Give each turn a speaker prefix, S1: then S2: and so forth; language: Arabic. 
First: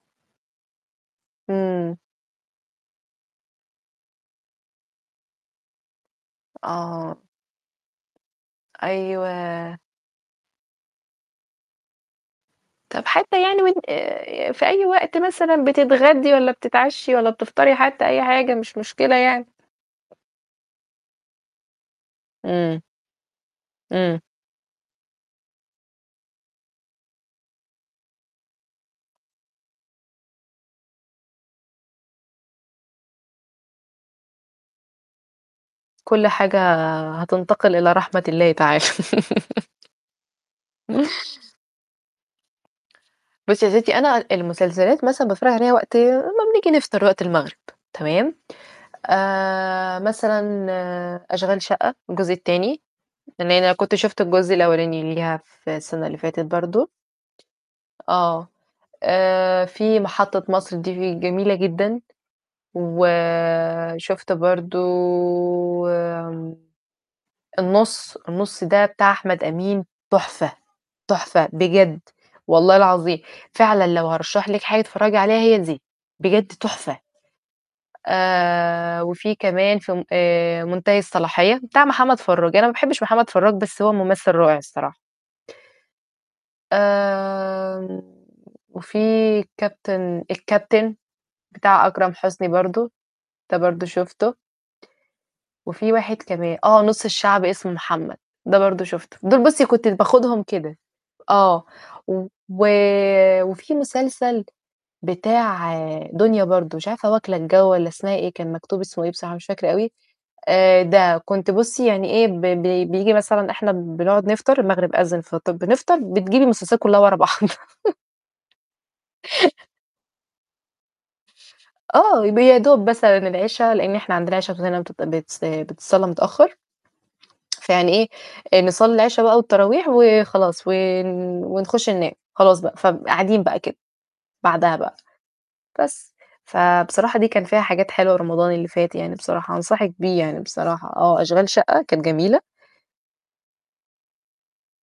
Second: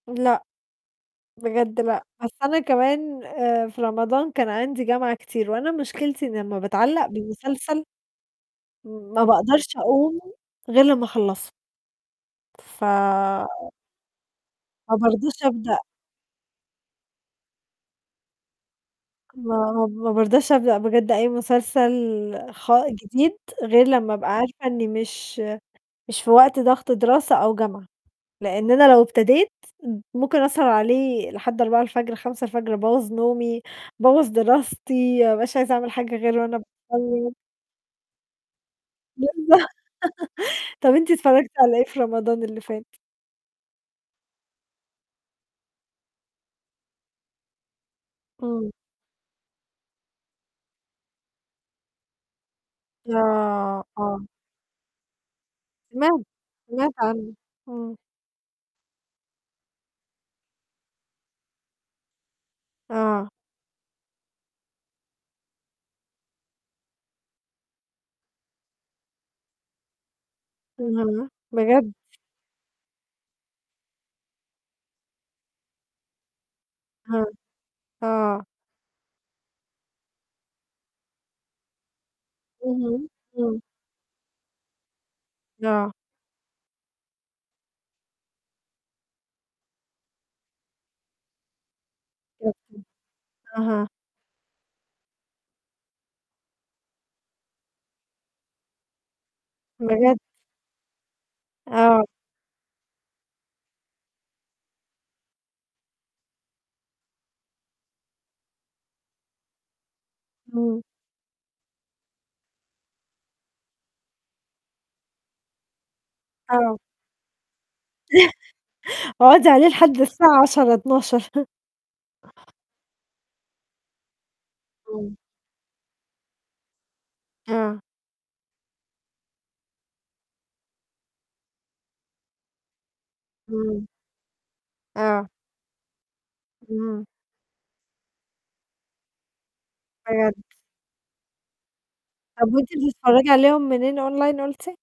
S1: لأ، بجد
S2: إمم.
S1: لأ، بس أنا كمان، آآ في رمضان كان عندي جامعة كتير، وأنا مشكلتي إني أمّا باتعلّق
S2: آه.
S1: بمسلسل ما باقدرش
S2: أيوه.
S1: أقوم غير لمّا أخلّصه. ف
S2: طب حتّى يعني وأن في أي
S1: ما
S2: وقت
S1: بارضاش
S2: مثلًا
S1: أبدأ
S2: بتتغدِّي والّا بتتعشِّي والا بتفطري حتّى أي حاجة، مش مشكلة يعني.
S1: ما ما بارضاش أبدأ بجد أي مسلسل خ
S2: إمم.
S1: جديد غير لمّا
S2: إمم.
S1: أبقى عارفة إني مش مش في وقت ضغط دراسة أو جامعة. لإن أنا لو ابتديت، ممكن أسهر عليه لحد 04:00، 05:00 أبوّظ نومي، أبوّظ دراستي، ما ابقاش عايزة أعمل حاجة
S2: كلّ
S1: غير وأنا
S2: حاجة
S1: ب [unintelligible]
S2: هتنتقل إلى رحمة الله تعالى.
S1: بالضبط طب أنتِ اتفرّجتِ على إيه في رمضان اللي فات؟
S2: بُصّي يا ستي أنا المسلسلات مثلًا باتفرّج عليها وقت ما بنيجي نفطر وقت المغرب، تمام،
S1: إمم.
S2: آآ مثلًا أشغال شقّة الجزء التاني، لإن أنا
S1: آه،
S2: كنت شُفت
S1: آه.
S2: الجزء الأولاني ليها في السنة اللي
S1: سمعت
S2: فاتت برضو.
S1: سمعت عنه امم.
S2: آه. آآ في محطة مصر دي جميلة جدًا.
S1: آه.
S2: وشُفت برضو آمم النُص، النُص ده بتاع أحمد أمين تحفة،
S1: اهم،
S2: تحفة
S1: بجد؟
S2: بجد والله العظيم، فعلًا لو هارشّح لكِ حاجة تتفرّجي عليها هي دي، بجد تحفة،
S1: أها، آه.
S2: آآ وفي كمان في م آآ منتهي الصلاحية بتاع محمد فرّاج، أنا ما باحبش
S1: اهم،
S2: محمد فراج
S1: امم.
S2: بس هو ممثل رائع الصراحة.
S1: آه.
S2: آمم، وفي كابتن الكابتن، بتاع أكرم حسني
S1: [unintelligible]
S2: برضو، ده برضو
S1: أها.
S2: شُفته. وفي واحد كمان، آه، نُص الشعب اسمه محمد، ده برضو شُفته. دُول بُصّي كنت
S1: بجد؟
S2: باخدهم كده. آه.
S1: آه.
S2: و وفي مسلسل بتاع دنيا برضو، مش عارفة واكلة الجو والّا اسمها إيه، كان مكتوب اسمه إيه بصراحة مش فاكرة أوي،
S1: إمم.
S2: آآ ده كنت بُصّي يعني إيه ب ب بييجي مثلًا إحنا بنقعد نفطر، المغرب أذِّن فط بنفطر، بتجيبي
S1: آه.
S2: المسلسلات كلّها ورا بعض.
S1: اقعدي عليه لحد الساعة 22:00 00:00.
S2: آه، ب يا دوب مثلًا العشا لإن إحنا عندنا العشا عندنا بتدَّن
S1: امم.
S2: [unintelligible] بتص بتتصلَّى متأخّر،
S1: آه.
S2: فيعني إيه نصلِّي العشا بقى والتراويح وخلاص، ون ونخش ننام خلاص بقى، فقاعدين بقى كده
S1: امم.
S2: بعدها بقى،
S1: آه.
S2: بس،
S1: امم.
S2: فبصراحة دي كان فيها حاجات حلوة رمضان اللي فات يعني بصراحة أنصحِك بيه
S1: بجد؟
S2: يعني بصراحة آه، أشغال شقة كانت جميلة.
S1: طب وأنتِ بتتفرّجي عليهم منين Online قُلتِ؟